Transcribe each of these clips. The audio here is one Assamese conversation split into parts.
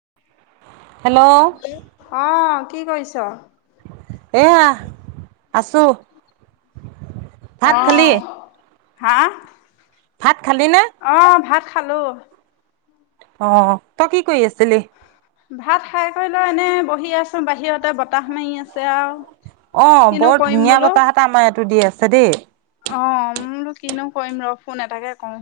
[inaudible] অ কি কৰিৈছ সেয়া আছোঁ ভাত খালি অ' হা ভাত খালি ন অ' ভাত খালো অ তই কি কৰি আছ চিলে ভাত খাই কৰি লোৱা এনে বহি আছোন বাহিৰতে বতাহ মাৰি আছে আৰু অ কিনো বৰ কৰিম ধুনীয়া বোলো বতাহাহটা আমাৰ এইটো দি আছে দেই অ মোৰো কিনো কৰিম ৰ ফোন এটাকে কওঁ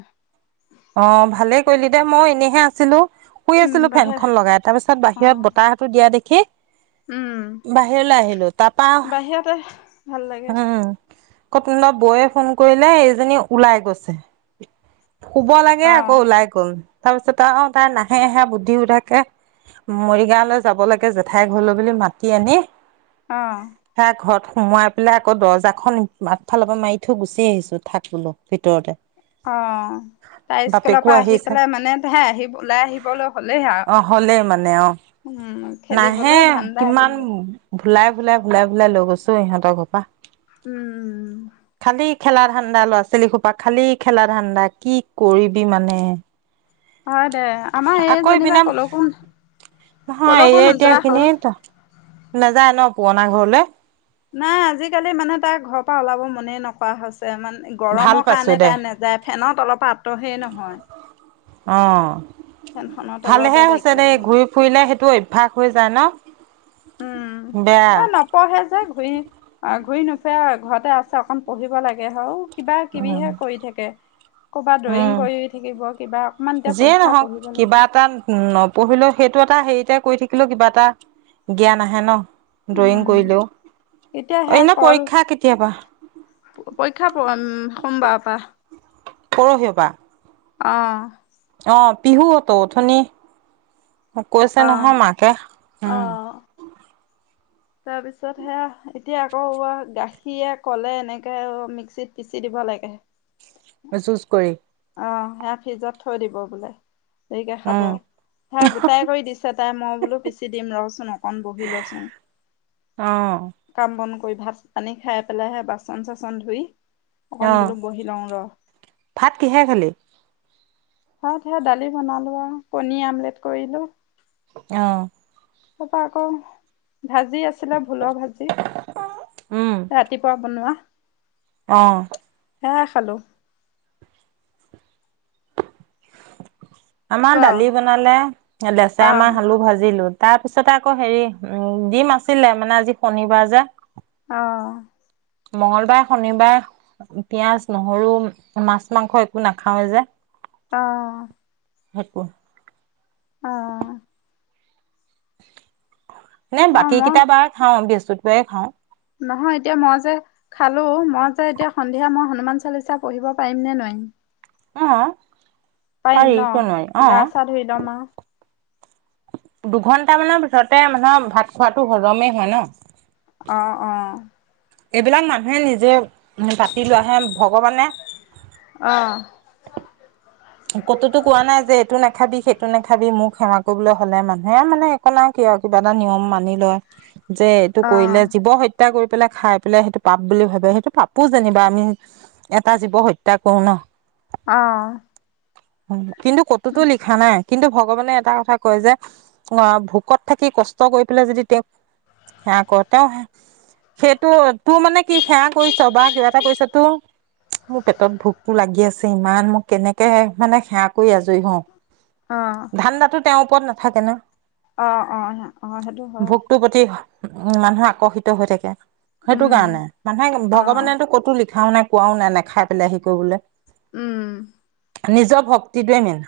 অ ভালেই কৰিলি দে মই এনেইহে আছিলো শুই উম আছিলো বাহিৰ ফেনখন লগাই তাৰপিছত বাহিৰত অ' বতাহতটো দিয়া দেখি খে উম বাহিৰলৈ আহিলো তাৰপা বাহিৰতে ভাল লাগে উম আকৌোা বৌয়ে ফোন কৰিলে এইজনী ওলাই গৈছে শুব লাগে আকৌ অ' ওলাই গল তাৰ পিছত আৰু তাই নাহেহে বুদ্ধি উ থাকে মৰিগাঁৱলৈ যাব লাগে জেঠাই ঘলো বুলি মাতি আনি অ' হে ঘৰ সোমাই পেলাই আকৌ দৰ্জাখন আগফালৰ পৰা মাৰি থৈ গুচি আহিছো থাক বোলো ভিতৰতে অ তাই স্কুলৰ বাপেকো পৰা আহি আহিছে পেলাই মানে তে আহি ওলাই আহিবলৈ হলেই অ হ'লেই মানে অ আৰু উম নাহে খেলিবলৈ ধান্দা কিমান আহিলে আো স ইহঁতৰ ঘৰপা উম উম খেলা ধান্দা ল' ছছিলি সোপা খালি খেলা ধান্দাক কি কৰিবি মানে অ দে আমাৰ এই আকৌ যেনিবা ইপিনে কলকো নহয় এই কলকো এতিয়া নোযোৱা এইখিনি হ'ল নাযায় ন পুৰণা ঘৰলে নাই আজিকালি মানে তাৰ ঘৰৰ পৰা ওলাব মনে নকৰা হৈছে। তেওঁ মানে ভাল গৰমৰ পাইছো কাৰণে দে তাই নেযায় ফেনত। তলপাত। তহে নহয়। অ অ অ। ফেনখনৰ তলতে ভালেহে তাইক হৈছে দেই লাগে। ঘূৰি ফুৰিলে সেইটো অভ্যাস হৈ যায় ন। উম, বেয়া এ নপঢ়ে যে, ঘূৰি আ ঘূৰি নু সেয়াই ঘৰতে আছে অকন পঢ়িব লাগে, হাউ কিবা কিবিহে কৰি থাকে। ক'ৰবাত ড্ৰয়িং হুম কৰি থাকিব কিবা অকমান এতিয়া যিয়ে পৰীক্ষা নহওক পঢ়িব কিবা লাগে। এটা নপঢ়িলেও সেইটো এট এটা হেৰিতে কৰি থাকিলেও কিবা এটা জ্ঞান আহে ন। ড্ৰয়িং উম কৰিলেও, এতিয়া এনে পৰীক্ষা কেতিয়াৰ পৰা? প পৰীক্ষা প উম সোমবাৰৰ পৰা। পৰহিৰ পৰা অ। অ পিহুঅটো, অথনি মোক কৈছে অ নহয় অ মাকে, উম। তাৰ পিছত হেয়া, এতিয়া আকৌ এবাৰ গাখীৰে, কলে এনেকে মিক্সিত পিচি দিব লাগে। এ জুচ কৰি। অ, হেয়া ফ্ৰিজত থৈ দিব বোলে। দেৰিকে খাব। উম হেয়া গোটাই কৰি দিছে তাই, মই বোলো পিচি দিম ৰহচোন অকণ বহি লওচোন, অ কাম বন ক কৰি ভাত পানী খাই পেলাই হে বাচন চাচন ধুই অকণ অ, বোলো বহি লওঁ ৰ। ভাত কিহে খালি? ভাত হেয়া ডালি বনালো আৰু, কণী আমলেট কৰিলো। এওঁ। তাৰপৰা আকৌ ভাজি আছিলে, ভোলৰ ভাজি। উম ৰাতিপুৱা বনোৱা। অ। হেয়াই খালো। ক আমাৰ ডালি বনালে, হে অ লেচেৰামাহ, আলু ভাজিলো। তাৰপিছতে আকৌ হেৰি, উম ডিম আছিলে মানে আজি শনিবাৰ যে। অ অ অ। মঙলবাৰে, শনিবায়ে পিয়াঁজ, নহৰু, মাছ, মাংস একো নাখাও এ যে। অঅঅ। হেত পোহ আ আ আ। নে অ বাকী মই কিতা বাৰ খাওঁ, বৃহচ ছুত বায়ে খাওঁ। নহয় এতিয়া মই যে খালো, মই যে এতিয়া সন্ধিয়া মই হনুমান চালিচা পঢ়িব পাৰিম নে নোৱাৰিম? অ'। পাৰি পাৰিম ন? কিয় নোৱাৰি অ গা-চা ধুই লম আউ। দুঘন্টা মানৰ পিছতে মানুহৰ ভাত খোৱাটো হজমেই হয় ন? অ', অ'। এইবিলাক মানুহে নিজে পাতি লোৱাহে ভগৱানে অহ। ক'তোতো কোৱা নাই যে এইটো নাখাবি সেইটো নাখাবি, মোক সেৱা কৰিবলৈ হলে মানুহে আৰু মানে একো নাই কি আৰু কিবা এটা নিয়ম মানি লয়। যে এইটো অ কৰিলে জীৱ হত্য হত্যা কৰি পেলাই খাই পেলাই সেইটো পাপ বুলি ভাবে, সেইটো পাপো যেনিবা আমি এটা জীৱ হত্যা কৰো ন? অ'। হয়। কিন্তু ক'তোতো লিখা নাই। কিন্তু ভগৱানে এটা কথা কয় যে, ভোকত থাকি কষ্ট কৰি পেলাই যদি তেওঁক সেৱা কৰে, তেওঁ সেইটো তোৰ মানে কি সেৱা কৰিছ বা কিবা এটা কৰিছ তোৰ মোৰ পেটত ভোকতটো লাগি আছে ইমান মোক কেনেক কে মানে সেৱা কৰি আজৰি হওঁ। ধান্দাটো তেওঁৰ ওপৰত নাথাকে ন? অ', অ', অ', হেইটো হয়। উ-উম, মানুহ আকৰ্ষিত হৈ থাকে। সেইটো উম কাৰণে মানে অ ভগৱানেটো ক'তো লিখ খাও নাই কোৱাও নাই, নেখাই পেলাই হে কৰিবলৈ। উম। নিজৰ ভক্তিটোৱে মেইন।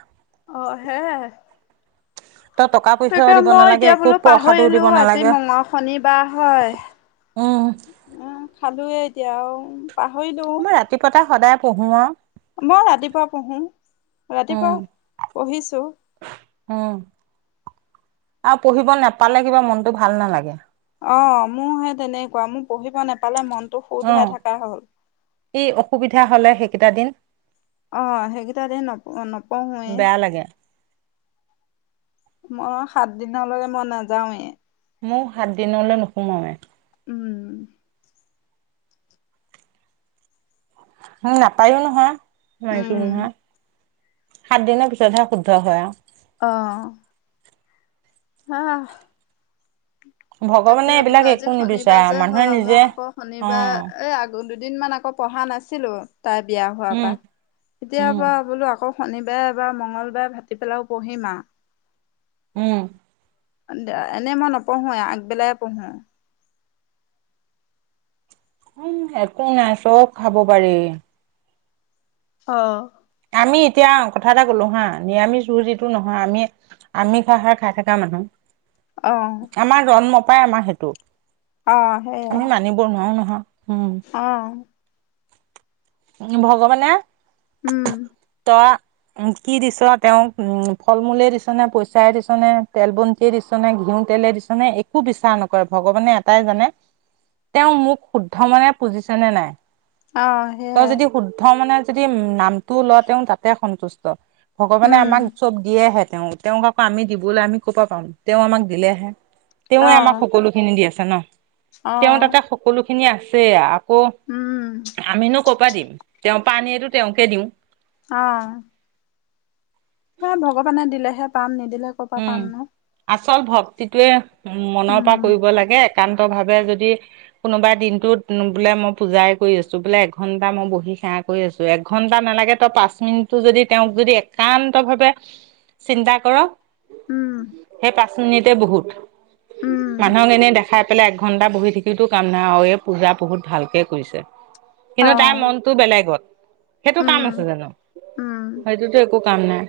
অ', সেয়াই। তই টকা পইচাও সেইকাৰে দিব মই নালাগে এতিয়া একো বোলো প্ৰসাদো পাহৰিলো, দিব আজি নালাগে মঙল শনিবাৰ হয়। উম, খালোয়ে এতিয়া আৰু। পাহৰিলোও। মই ৰাতিপুৱাতে সদায় পঢ়ো আৰু মই ৰাতিপুৱা পঢ়ো। ৰাতিপুৱা উম পঢ়িছো। উম আৰু পঢ়িব নাপালে, কিবা মনটো ভাল নালাগে। অ', মোৰ সে তেনেকুৱা মোৰ পঢ়িব নেপালে মন অ', এই অসুবিধা বিধা হ'লে সেইকেইটা দিন অ', সেইকেইটা দিন নপ-নপঢ়োৱে। বেয়া লাগে মই সাত দিনলৈকে মই নাযাওঁৱে। ময়ো সাত দিনলৈ নোসোমাওৱে। উম। উম নাপায়ো নহয়। মাইকী উম, মানুহে। সাত দিনৰ পিছতহে শুদ্ধ হয় আৰু অহ অহ ভগৱানে তাকে এইবিলাক বোলো আজি একো শনিবাৰ নিবিচাৰে যে মানুহে হয়। নিজে মই আকৌ অ শনিবাৰ এই আগ দুদিনমান আকৌ পঢ়া নাছিলো। তাই বিয়া হোৱাৰ উম পৰা, এতিয়াৰ উম পৰা বোলো আকৌ শনিবাৰে বা মঙ্গল বাৰে ভাটি পেলাই পঢ়িম আও উম এনেই মই নপঢ়োৱে, আগবেলাই পঢ়ো। উম, একো নাই চব খাব পাৰি অহ তুমি এতিয়া কথা এটা কলো হা, নিৰামিষ ভোজিটো নহয়, আমি খোৱা সাৰ খাই থকা মানুহ। অ', আমাৰ জন্ম পায় আমাৰ সেইটো আমি মানিব নোৱাৰো নহয়। উম অহ ভগৱানে উম কি দিছ তেওঁক উম ফল মূলে দিছ নে পইচাই দিছনে তেল বন্তিয়ে দিছ নে ঘিউ তেলে দিছ নে একো বিচাৰ নকৰে ভগৱানে এটাই জানে তেওঁ মোক শুদ্ধ মানে পুজিছে নে নাই অ তই সেইয়াই যদি শুদ্ধ মানে যদি নাম টো লও তেওঁ তাতে সন্তুষ্ট ভগৱানে উম আমাক চব দিয়েহেতে তেওঁ তেওঁক আকৌ আমি দিবলে আমি ক'ব পাওঁ তেওঁ আমাক দিলেহে অ তেওঁৱে আমাক সকলোখিনি দি আছ ছা ন অ তেওঁ তাতে সকলো খিনি আছেই আ কৌ উম আমিনো ক' পা দিম তেওঁ পা আনিয়ে টো তেওঁকে দিওঁ অহ দিলেহে পাম নি নিদিলে ক'ৰ পৰা পাম নো চল ভক্তিটোৱে মনৰ উম পৰা কৰিব লাগে একান্ত ভাৱে যদি কোনোবাই দিনটোত বোলে মই পূজাই কৰি আছো বোলে এঘন্টা মই বহি সেৱা কৰি আছো এঘন্টা নালাগে তই পাঁচ মিনিটটো যদি তেওঁক যদি একান্ত ভাৱে চিন্তা কৰ উম সেই পা মিনিটতে বহুত। উম মানুহক এনে দেখ খাই পেলাই একঘণ্টা বহি থাকিতো কাম নাই আৰু এই পূজা বহুত ভালকে কৰিছে অ কিন্তু তাৰ মনটো বেলেগত সেইটো উম কাম আছে জানো উম সেইটোতো একো কাম নাই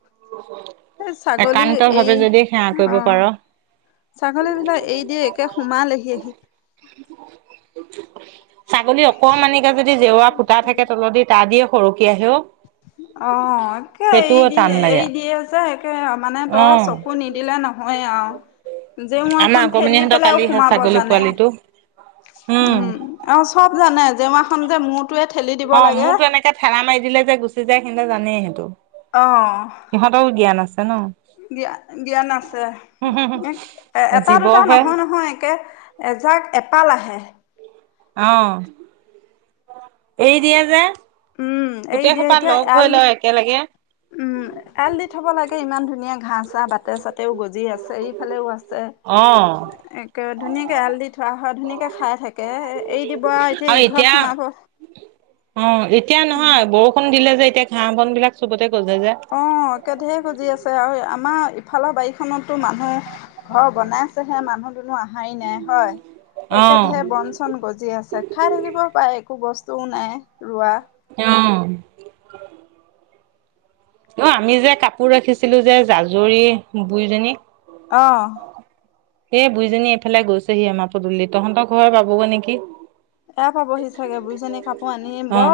[inaudible] এই ছাগলী একান্ত এ ভাৱে যদি সেৱা কৰিব অ পাৰ ছাগলী বিলাক এৰি দিয়ে একে সোমালেহি আহি [unintelligible] ছাগলী অকণমানিকে যদি জেওৰা ফুতা থাকে তলত দি তা দিও সৰকি আহে অ অ তে এৰি দি লাগে এৰি দিয়ে যে একে মানে অ তই চকু নিদিলে ন অয় আও যে মোৰ আমাৰ এখন ঠেলি অকমানিহঁতৰ পেলাই কালি সেই সোমাব ছাগলী জানে পোৱালিটো উম আৰু চব জানে দেৱাখন যে মুঠ অ মোৰতো এনেকে ঠেলা মাৰি দিলে যে গুচি যায় সেতে জানেই সেইটো সিহঁতৰও জ্ঞান আছে কে ন জ্ঞা জ্ঞান আছে এটা দুটা জীৱহে নহয় নহয় একে এজাক এপাল আহে অহ এৰি দিয়ে যে উম এৰি গোটেই দিয়ে সোপাত এতিয়া লগ এৰাল হৈ দি ল একেলগে উম এআল দি থব লাগে ইমান ধুনীয়া ঘাঁহ চা বাটে চাতেও গজি আছে এইফালেও আছে অ একে ধুনীয়াকে এআল দি থোৱা হয় ধুনীয়াকে খাই থাকে এৰি দিব আও এতিয়া ইঘৰত সোমাব উম হয় বৰষুণ দিলে যে এতিয়া ঘাঁহ বন বিলাক চবতে গজে যে অ একে ধেই গজি আছে আৰু আম আমাৰ ইফালৰ বাৰীখনতো মানুহ ঘৰ বনাইছেহে মানুহ দুনো অহাই নাই হয় অ একে ধেৰ বন চন গজি আছে খাই থাকিব পাই একো বস্তু তো নাই ৰোৱা অহ অ আমি যে কাপোৰ ৰাখিছিলো যে জাজৰী বুইজনীক অহ সেই বুইজনী এইফালে গৈছেহি আমাৰ পদূলি তহঁতৰ ঘৰ পাবগৈ নেকি এ পাবহি চাগে বু়িজনী কাপোৰ আনি অ ব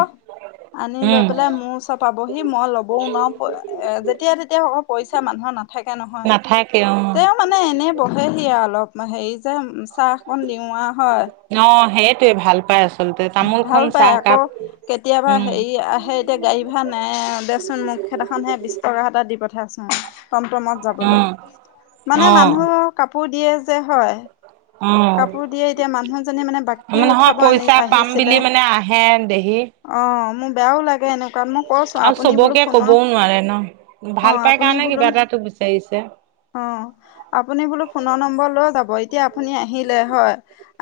আনি লৈ উম পেলাই মোৰ ওচৰত পাবহি মই লবও নোৱাৰো এ যেতিয়া তেতিয়া পইচা মানুহ ন থাকে নহয় নাথাকে অ তেওঁ মানে এনে বহেহি আৰু অলপ মই সেই যাম চাহকণ দিওৱা হয় অ সেইটোৱে ভাল পাই আচলতে তামোলখন ভাল পাই আকৌ চাহকাপ কেতিয়াবা উম হেৰি আহে এতিয়া গাড়ী ভাড় নাই দেচোন মোক খেইদিনাখন হে বিশ টকা এটা দি প আছা টমটমত যাবলৈ মানে অ অ মানুহ কাপোৰ দিয়ে যে হয় অ কাপোৰ দিয়ে এতিয়া মানুহজনী মানে বাকী নহয় উঠাব আনি পইচা পাম আহিছিলে বুলি মানে আহে দেহি অ মোৰ বেয়াও লাগে এনে তাক মই কৈছোঁ আৰু আপুনি বোলো চবকে কবও ফোনত নোৱাৰে ন। অঁ ভাল পাই আপুনি কাৰণে বোলো কিবা এটা তোক বিচাৰিছে অঁ আপুনি বোলো ফোনত নম্বৰ লৈ বউ এতিয়া আপুনি আহিলে হয়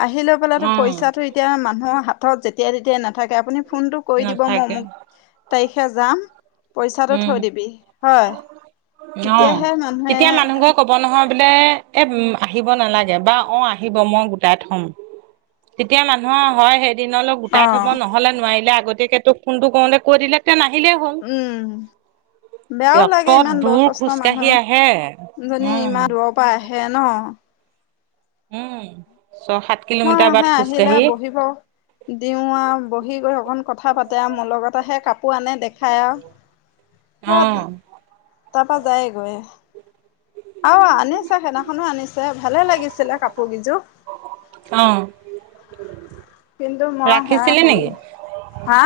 আহি লৈ অ পেলাই পইচাটো এতিয়া মানুহৰ হাত তত যেতিয়া তেতিয়া নাথাকে আপুনি ফোনতটো কৰি দিব মই নাথাকে মোক তাই হে যাম পইচাটো উম থৈ দিবি হয় অ তেতিয়াহে মানুহে তেতিয়া মানুহ ঘৰে ক'ব নহয় বোলে এম আহিব নালাগে বা অ আহিব মই গোটাই থম তেতিয়া মানুহৰ হয় সেই দিনলে অ গোটাই থ'ব নহ'লে নোৱাৰিলে আগতীয়াক কোনটো কওঁতে কৈ দিলে নাই উম বেয়াও অত লাগে ইমান দূৰ বয়সস্থ খোজকাঢ়ি মানুহ আহে জনী উম ইমমান দূৰৰ পৰা আহে। সেয়া ন' উম ছয় সাত মই কিলোমিটাৰ বাট আহে আহিলে খোজকাঢ়ি বহিব দিওঁ আৰু বহি গৈ অকন কথা পাতে আৰু মোৰ লগত আহে কাপোৰ আনে দেখায় আৰু স অঁ তাৰপা যায়ে গৈ আহ আনিছে সেইদিনাখনো আনিছে ভালে লাগিছিলে কাপোৰ কিযোৰ অ' [inaudible] কিন্তু মই সেয়া ৰাখিছিলি সেই নেকি? হা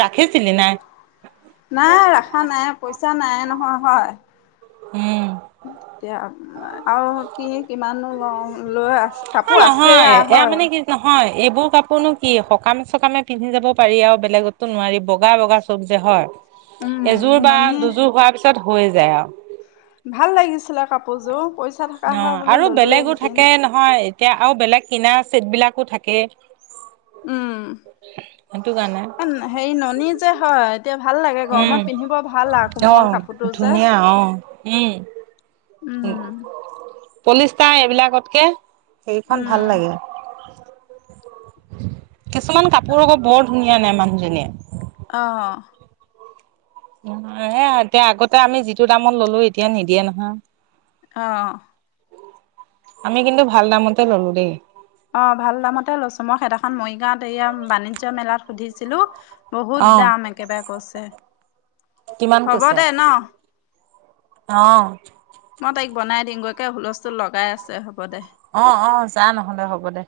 ৰাখিছিলি নাই নাই ৰখা নাই পইচা নাই নহয় হয় এ। এতিয়া আৰু কি কিমানো ল ও লৈ আছে। অ কাপোৰ আছে নহয় এয়া হয় মানে কি নহয়। এইবোৰ কাপোৰনো কি সকামে চকামে পিন্ধি যাব পাৰি আৰু বেলেগতো নোৱাৰি বগা বগা চব যে হয়। উম এযোৰ বা ননী দুযোৰ হোৱাৰ পিছত। হৈ যায় আৰু। ভাল লাগিছিলে কাপোৰযোৰ। পইচা থকা অ হয় বোলো আৰু বেলেগো ললোৱেহেঁতেন থাকে নহয়। এতিয়া আৰু বেলেগ কিনা চেট বিলাকো থাকে। উম সেইটো কাৰণে হে ননী যে হয় এতিয়া। ভাল লাগে উম, গৰমত পিন্ধিব ভাল আৰু কোমল অ' কাপোৰটো যে ধুনীয়া অ' উম, উম। পলিষ্টা এইবিলাকতকে। সেইখন উম ভাল লাগে। [unintelligible] কিছুমান কাপোৰ আকৌ বৰ। ধুনীয়া নাই মানুহজনীয়ে। অহ। এ এতিয়া আগতে আমি যিটো দামত ললো এতিয়া নিদিয়ে নহয়। অহ। আমি কিন্তু ভাল দামতে ল'লো দেই। অ ভাল দামতে লৈছো মই সেদিাখন মৰিগাঁৱত এয়া বাণিজ্য় মেলাত সুধিছিলো। বহুত অ দাম একেবাৰে কছে। হ'ব দে ন। অহ। মই তাইক বনাই দিম গৈ। ত হুলস্থুল লগাই আছে হ'ব দে। অ অ যা নহ'লে হ'ব দে।